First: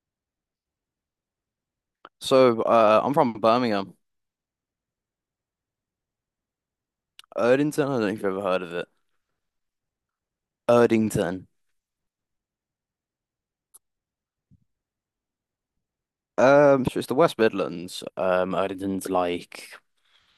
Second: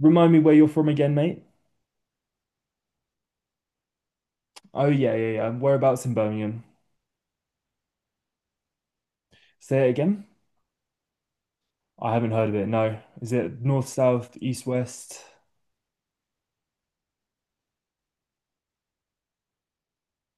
Remind me where you're from again, mate. So, I'm from Birmingham, Oh yeah, yeah, yeah. Whereabouts in Birmingham? Erdington. I don't know if you've ever heard of it. Say it again. Erdington. I haven't heard of it. No. Is it north, south, east, west? So it's the West Midlands. Erdington's like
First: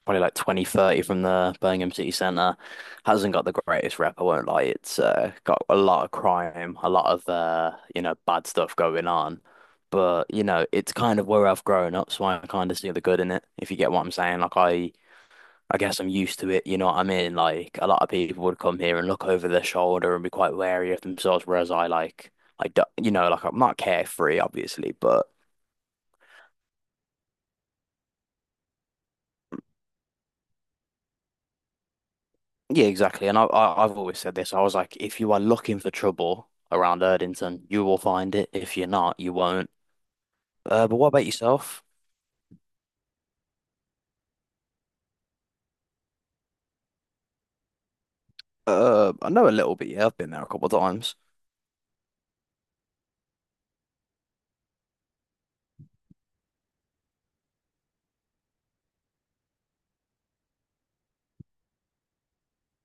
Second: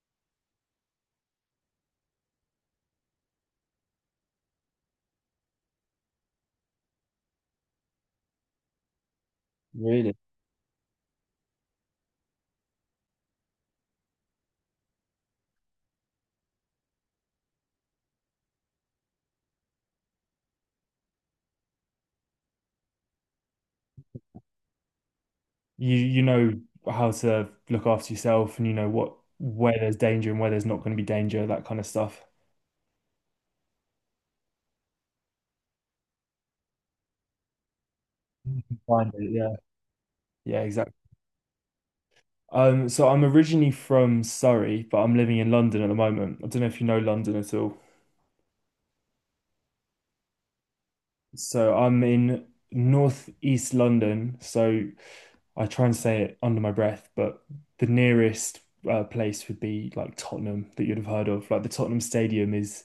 probably like 20-30 the Birmingham city centre. Hasn't got the greatest rep, I won't lie. It's got a lot of crime, a lot of bad stuff going on. Really? But it's kind of where I've grown up, so I kind of see the good in it. If you get what I'm saying, like I guess I'm used to it, you know what I mean? Like a lot of people would come here and look over their shoulder and be quite wary of themselves, whereas I like I don't, like I'm not carefree, obviously, but You know how to look after yourself and you know what where there's danger and where there's not going to be danger, that kind of stuff. yeah, exactly. And I I've always said this. I was like, if you are looking for trouble around Erdington, you will find it. You If can you're find not, it, you yeah. won't. Yeah, Uh, exactly. but what about yourself? So I'm originally from Surrey, but I'm living in London at the moment. I don't know if you know London at all. I know a little bit. Yeah, I've been there a couple of times. So I'm in northeast London. So I try and say it under my breath, but the nearest place would be like Tottenham that you'd have heard of. Like the Tottenham Stadium is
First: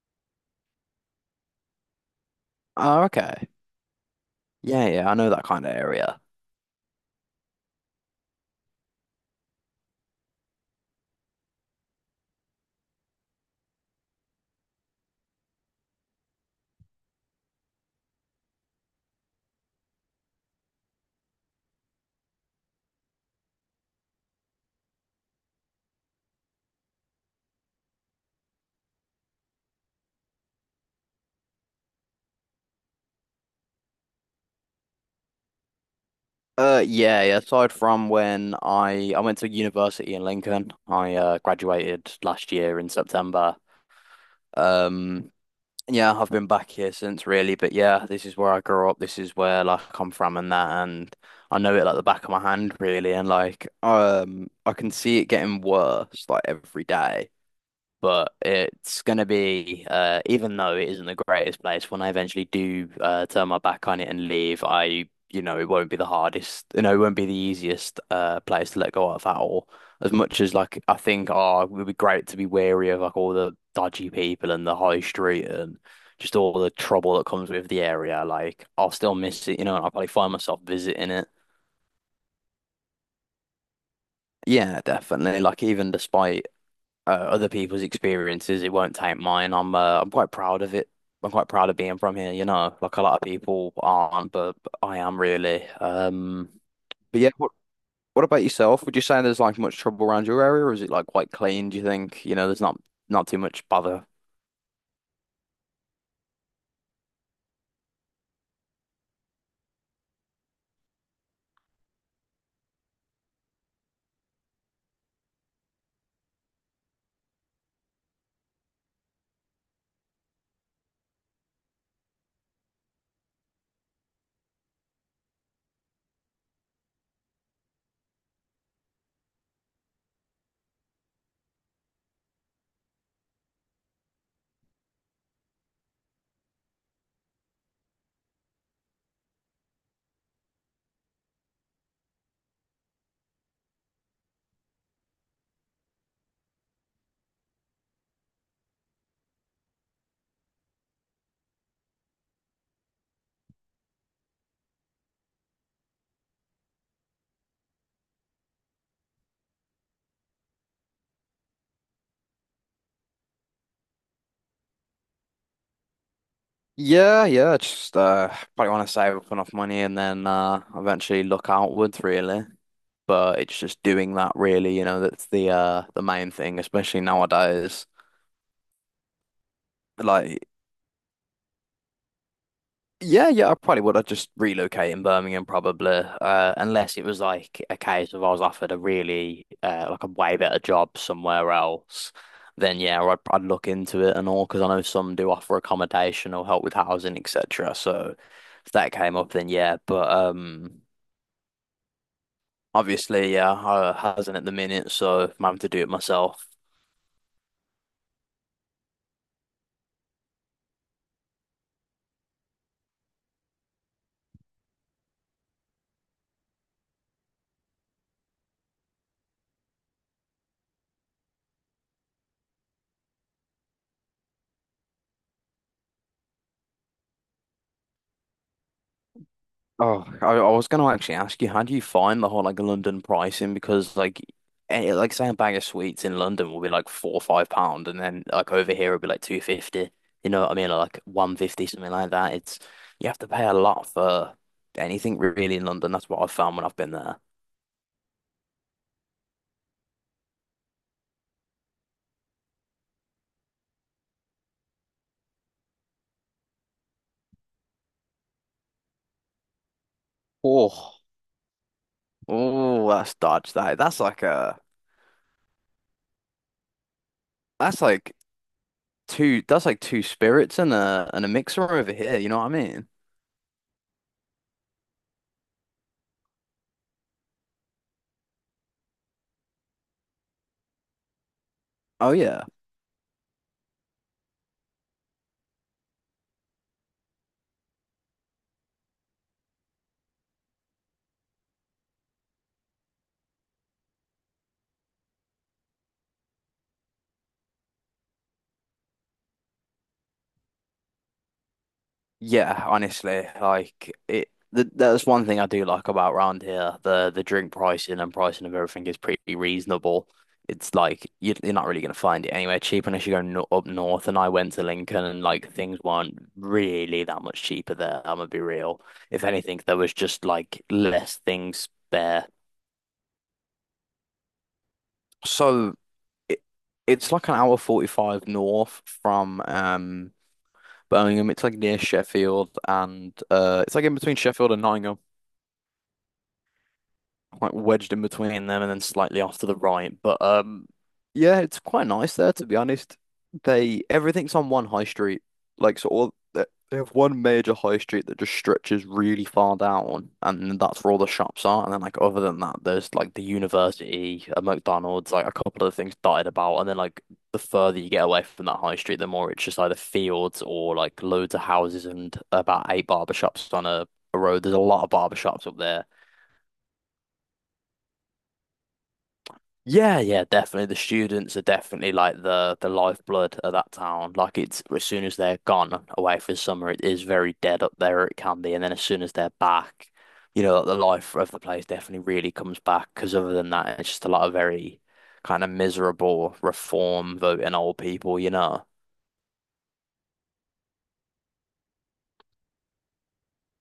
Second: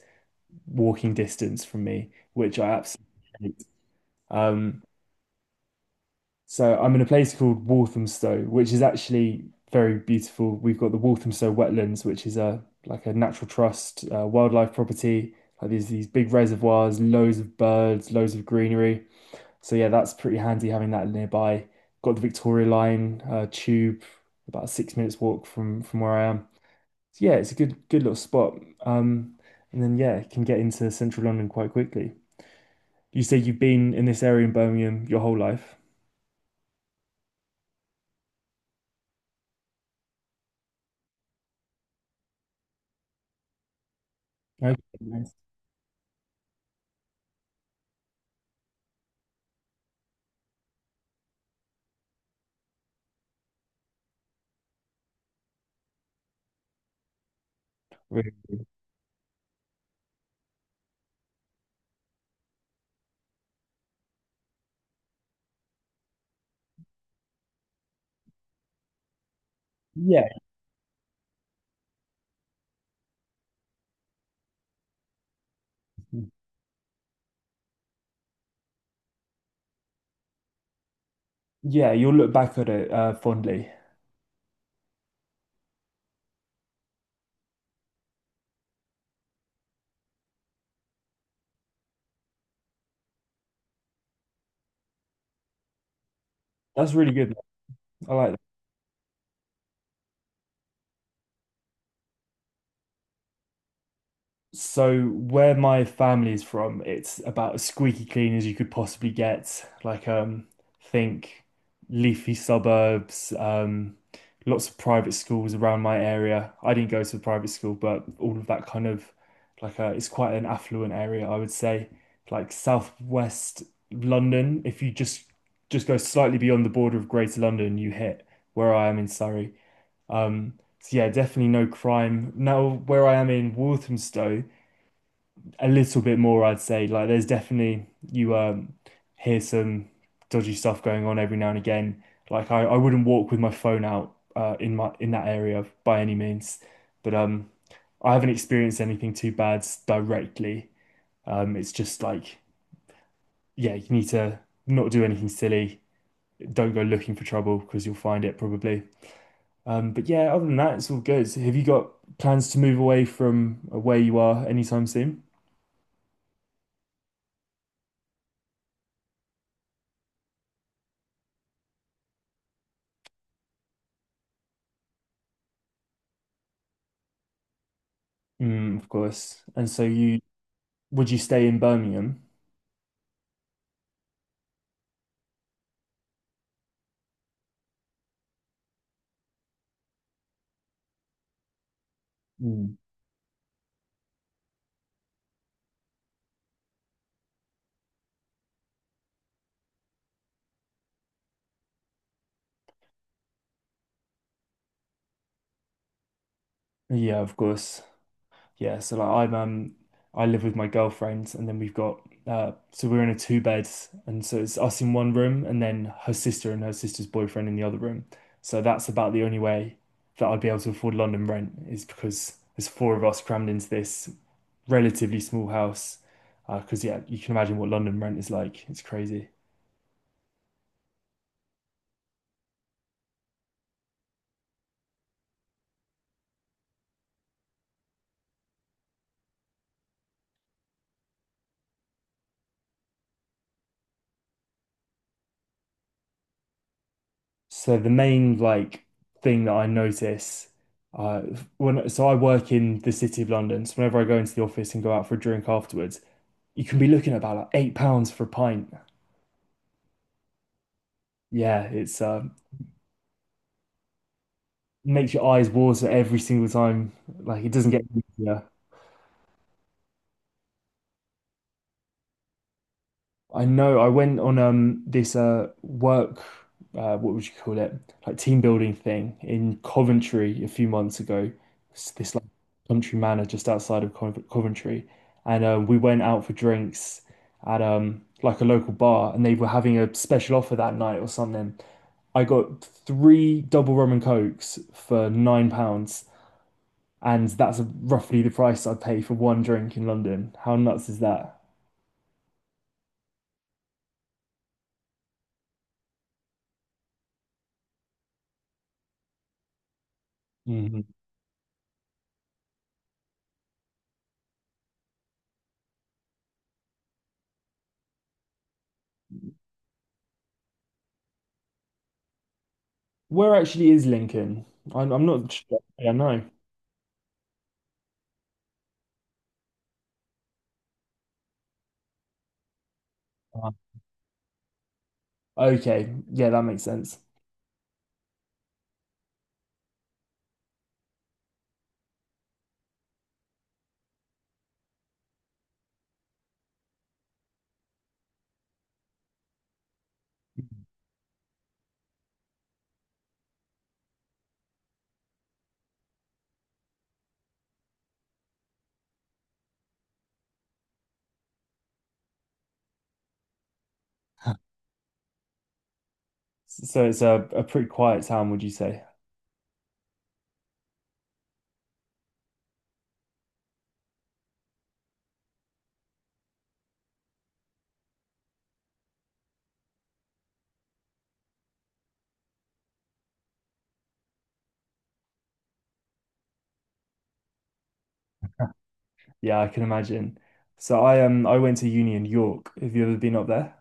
walking distance from me, which I Oh, absolutely okay. hate. Um, Yeah, yeah, I know that kind of area. so I'm in a place called Walthamstow, which is actually very beautiful. We've got the Walthamstow Wetlands, which is a like a natural trust wildlife property. Like there's these big reservoirs, loads of birds, loads of greenery. So yeah, that's pretty handy having that nearby. Got the Victoria Line tube, about a 6 minutes walk from where I am. So yeah, it's a good little spot. Um, and then yeah, can get into central London quite quickly. You say you've been in this area in Birmingham your whole life. Yeah, yeah. Aside from when I went to university in Lincoln, I graduated last year in September. Okay, Um, nice. yeah, I've been back here since really, but yeah, this is where I grew up. This is where like I'm from and that, and I know it like the back of my hand really, and like I can see it getting worse like every day. Really? But it's going to be, even though it isn't the greatest place, when I eventually do turn my back on it and leave, it won't be the hardest, it won't be the easiest place to let go of at all. As Yeah, much as like I think, oh, it would be great to be wary of like all the dodgy people and the high street and just all the trouble that comes with the area. Like I'll still miss it, and I'll probably find myself visiting it. yeah, you'll look back at it fondly. Yeah, definitely. Like even despite other people's experiences. It won't taint mine. I'm quite proud of it. I'm quite proud of being from here. Like a lot of people aren't, but I am really. Um, That's really but yeah, good. what I what like that. about yourself? Would you say there's like much trouble around your area, or is it like quite clean, do you think? There's not too much bother. So where my family is from, it's about as squeaky clean as you could possibly get. Like think leafy suburbs, lots of private schools around my area. I didn't go to a private school, but all of that kind of like it's quite an affluent area, I would say. Like southwest London, if you just go slightly beyond the border of Greater London, you hit where I am in Surrey. Um, so yeah, definitely no crime. Now where I am in Walthamstow a little bit more, I'd say. Like there's definitely you hear some dodgy stuff going on every now and again. Like I wouldn't walk with my phone out in that area by any means. But I haven't experienced anything too bad directly. It's just like yeah, you need to not do anything silly. Don't go looking for trouble because you'll find it probably. But yeah, other than that, it's all good. Have you got plans to move away from where you are anytime soon? Yeah, yeah, just probably want to save up enough money and then eventually look outwards really. But it's just doing that really. That's the main thing, especially nowadays. Mm, of course. And so you Like, Would you stay in Birmingham? yeah, yeah, I probably would. I'd just relocate in Birmingham probably, unless it was like a case of I was offered a really like a way better job somewhere else. Mm. Then yeah, I'd look into it and all because I know some do offer accommodation or help with housing, etc. So if that came up, then yeah. But obviously, yeah, I hasn't at the minute, so I'm having to do it myself. Yeah, of course. Yeah, so like I live with my girlfriend, and then we've got so we're in a two bed, and so it's us in one room and then her sister and her sister's boyfriend in the other room. So that's about the only way that I'd be able to afford London rent, is because there's four of us crammed into this relatively small house. 'Cause because yeah, you can imagine what London rent is like. It's crazy. Oh, I was going to actually ask you, how do you find the whole like London pricing? Because like, like say a bag of sweets in London will be like £4 or £5, and then like over here it'll be like 2.50. You know what I mean? Or, like 1.50, something like that. It's you have to pay a lot for anything really in London. That's what I've found when I've been there. So the main like thing that I notice, uh when so I work in the City of London, so whenever I go into the office and go out for a drink afterwards, you can be looking at about like £8 for a pint. Oh, Yeah, it's oh, that's dodge that. That's like a makes your eyes water every single time. Like it doesn't that's get like easier. That's like two spirits and a mixer over here. You know what I mean? I know I went on this work, what would you call it, like team building thing in Coventry a few months ago. It's Oh this like yeah. country manor just outside of Coventry, and we went out for drinks at like a local bar, and they were having a special offer that night or something. I got three double rum and cokes for £9, and that's roughly the price I pay for one drink in London. How nuts is that? Yeah, honestly, like it. Th that's one thing I do like about round here. The drink pricing and pricing of everything is pretty reasonable. It's like you're not really gonna find it anywhere cheap unless you go no up north. And I went to Lincoln, and like things weren't really that much cheaper there. I'm gonna be real. If anything, there was just like less things there. Where actually is Lincoln? I'm not sure. So Yeah, no. it, it's like an hour 45 north from Birmingham. It's like near Sheffield, and Uh, it's like in between Sheffield and Nottingham. okay. Yeah, that makes sense. Like wedged in between them and then slightly off to the right. But yeah, it's quite nice there to be honest. They Everything's on one high street, like so all they have one major high street that just stretches really far down, and that's where all the shops are. And then like other than that, there's like the university, a McDonald's, like a couple of things dotted about, and then like. The further you get away from that high street, the more it's just either fields or like loads of houses and about eight barber shops on a road. There's a lot of barber shops up there. So it's a pretty quiet town, would you say? Yeah, yeah, definitely. The students are definitely like the lifeblood of that town. Like it's as soon as they're gone away for summer, it is very dead up there. It can be, and then as soon as they're back, the life of the place definitely really comes back. Because other than that, it's just a lot of very kind of miserable reform voting old people, you know. Yeah, I can imagine. So I went to uni in York. Have you ever been up there?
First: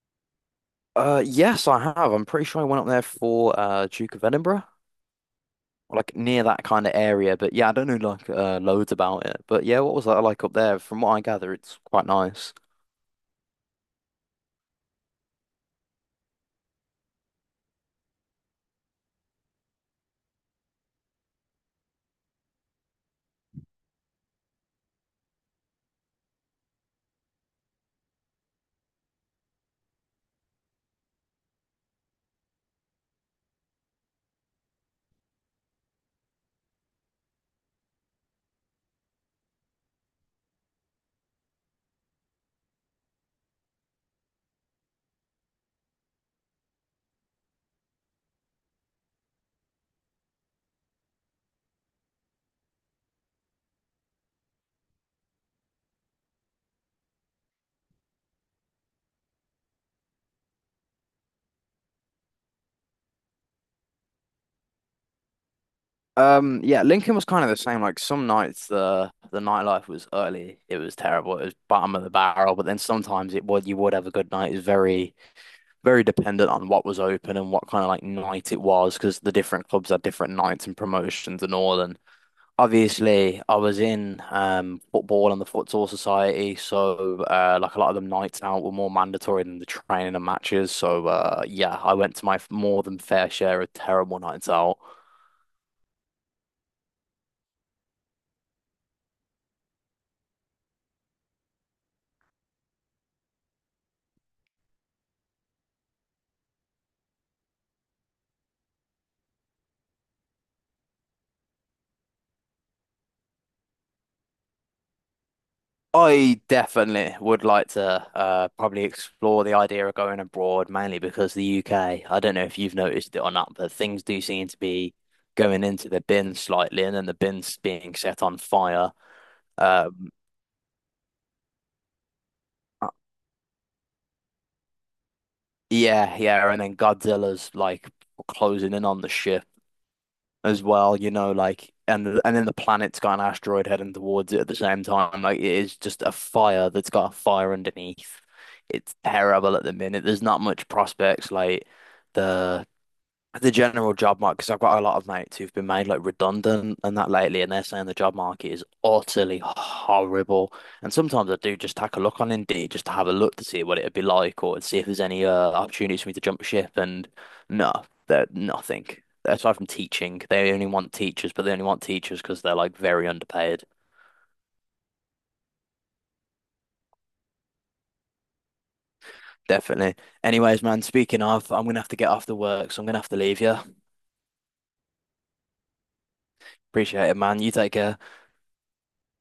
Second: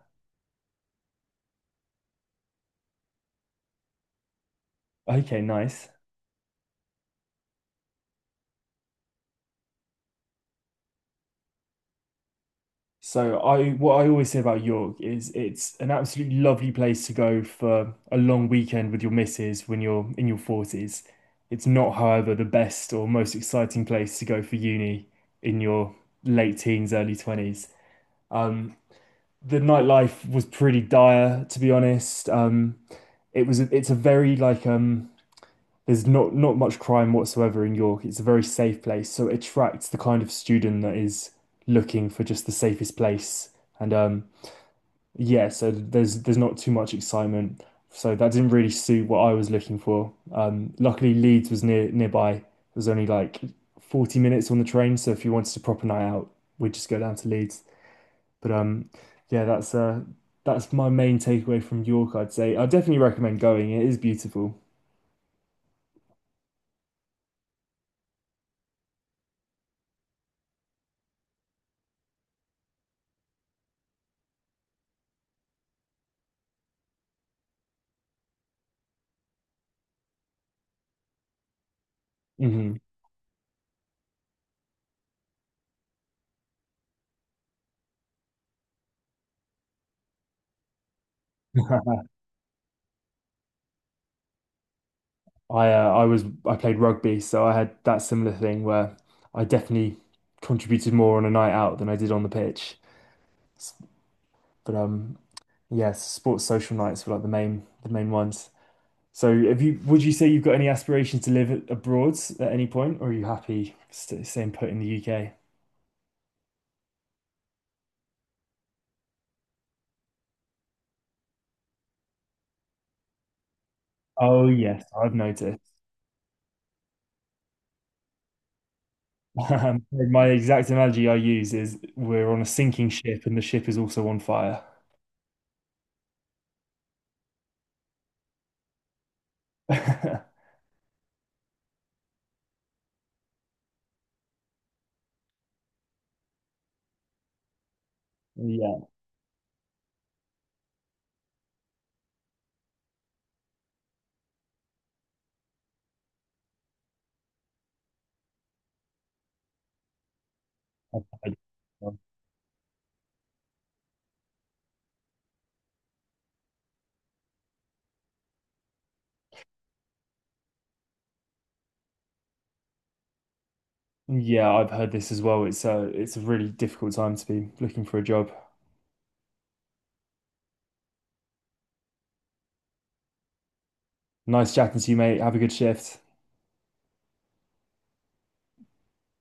Yes, I have. I'm pretty sure I went up there for Duke of Edinburgh, Okay, nice. like near that kind of area. But yeah, I don't know like loads about it. But yeah, what was that like up there? From what I gather, it's quite nice. So I what I always say about York is it's an absolutely lovely place to go for a long weekend with your missus when you're in your 40s. It's not, however, the best or most exciting place to go for uni in your late teens, early 20s. Um, the nightlife was pretty dire, to be honest. It's a very like, there's not much crime whatsoever in York. It's a very safe place, so it attracts the kind of student that is looking for just the safest place. And yeah, so there's not too much excitement. So that didn't really suit what I was looking for. Luckily Leeds was nearby. It was only like 40 minutes on the train, so if you wanted a proper night out, we'd just go down to Leeds. But Yeah, that's my main takeaway from York, I'd say. I definitely recommend going. It is beautiful. Yeah, Lincoln was kind of the same. Like some nights the nightlife was early, it was terrible, it was bottom of the barrel, but then sometimes it would you would have a good night. It was very, very dependent on what was open and what kind of like night it was, because the different clubs had different nights and promotions and all. And Hmm. obviously I was in football and the futsal society, so like a lot of them nights out were more mandatory than the training and matches. So yeah, I went to my more than fair share of terrible nights out. I played rugby, so I had that similar thing where I definitely contributed more on a night out than I did on the pitch. S- But yeah, sports social nights were like the main ones. So have you would you say you've got any aspirations to live abroad at any point, or are you happy st staying put in the UK? I definitely would like to probably explore the idea of going abroad, mainly because the UK, I don't know if you've noticed it or not, but things do Oh seem to yes, be I've noticed. going into the bin slightly and then the bin's being set on fire. Um, My exact analogy I use is we're on a uh, sinking ship and the ship is also on fire. yeah, yeah, and then Godzilla's like closing in on the ship as well, like and then the planet's got an asteroid heading towards it at the same time. Like it is just a fire that's got a fire underneath. Yeah, It's terrible at the minute. There's not much prospects. Like the the general job market, because I've got a lot of mates who've been made like redundant and that lately, and they're saying the job market is utterly horrible. And I've sometimes I heard- do just take um, a look on Indeed just to have a look to see what it'd be like or to see if there's any opportunities for me to jump ship. And no, they're nothing. Aside from teaching, they only want teachers, but they only want teachers because they're like very underpaid. yeah, I've heard this as well. It's a really difficult time to be looking for a job. Definitely. Anyways, man, speaking of, I'm gonna have to get off to work, so I'm gonna have to leave you. Nice chatting to you, mate. Have a good shift. Appreciate it, man. You take care.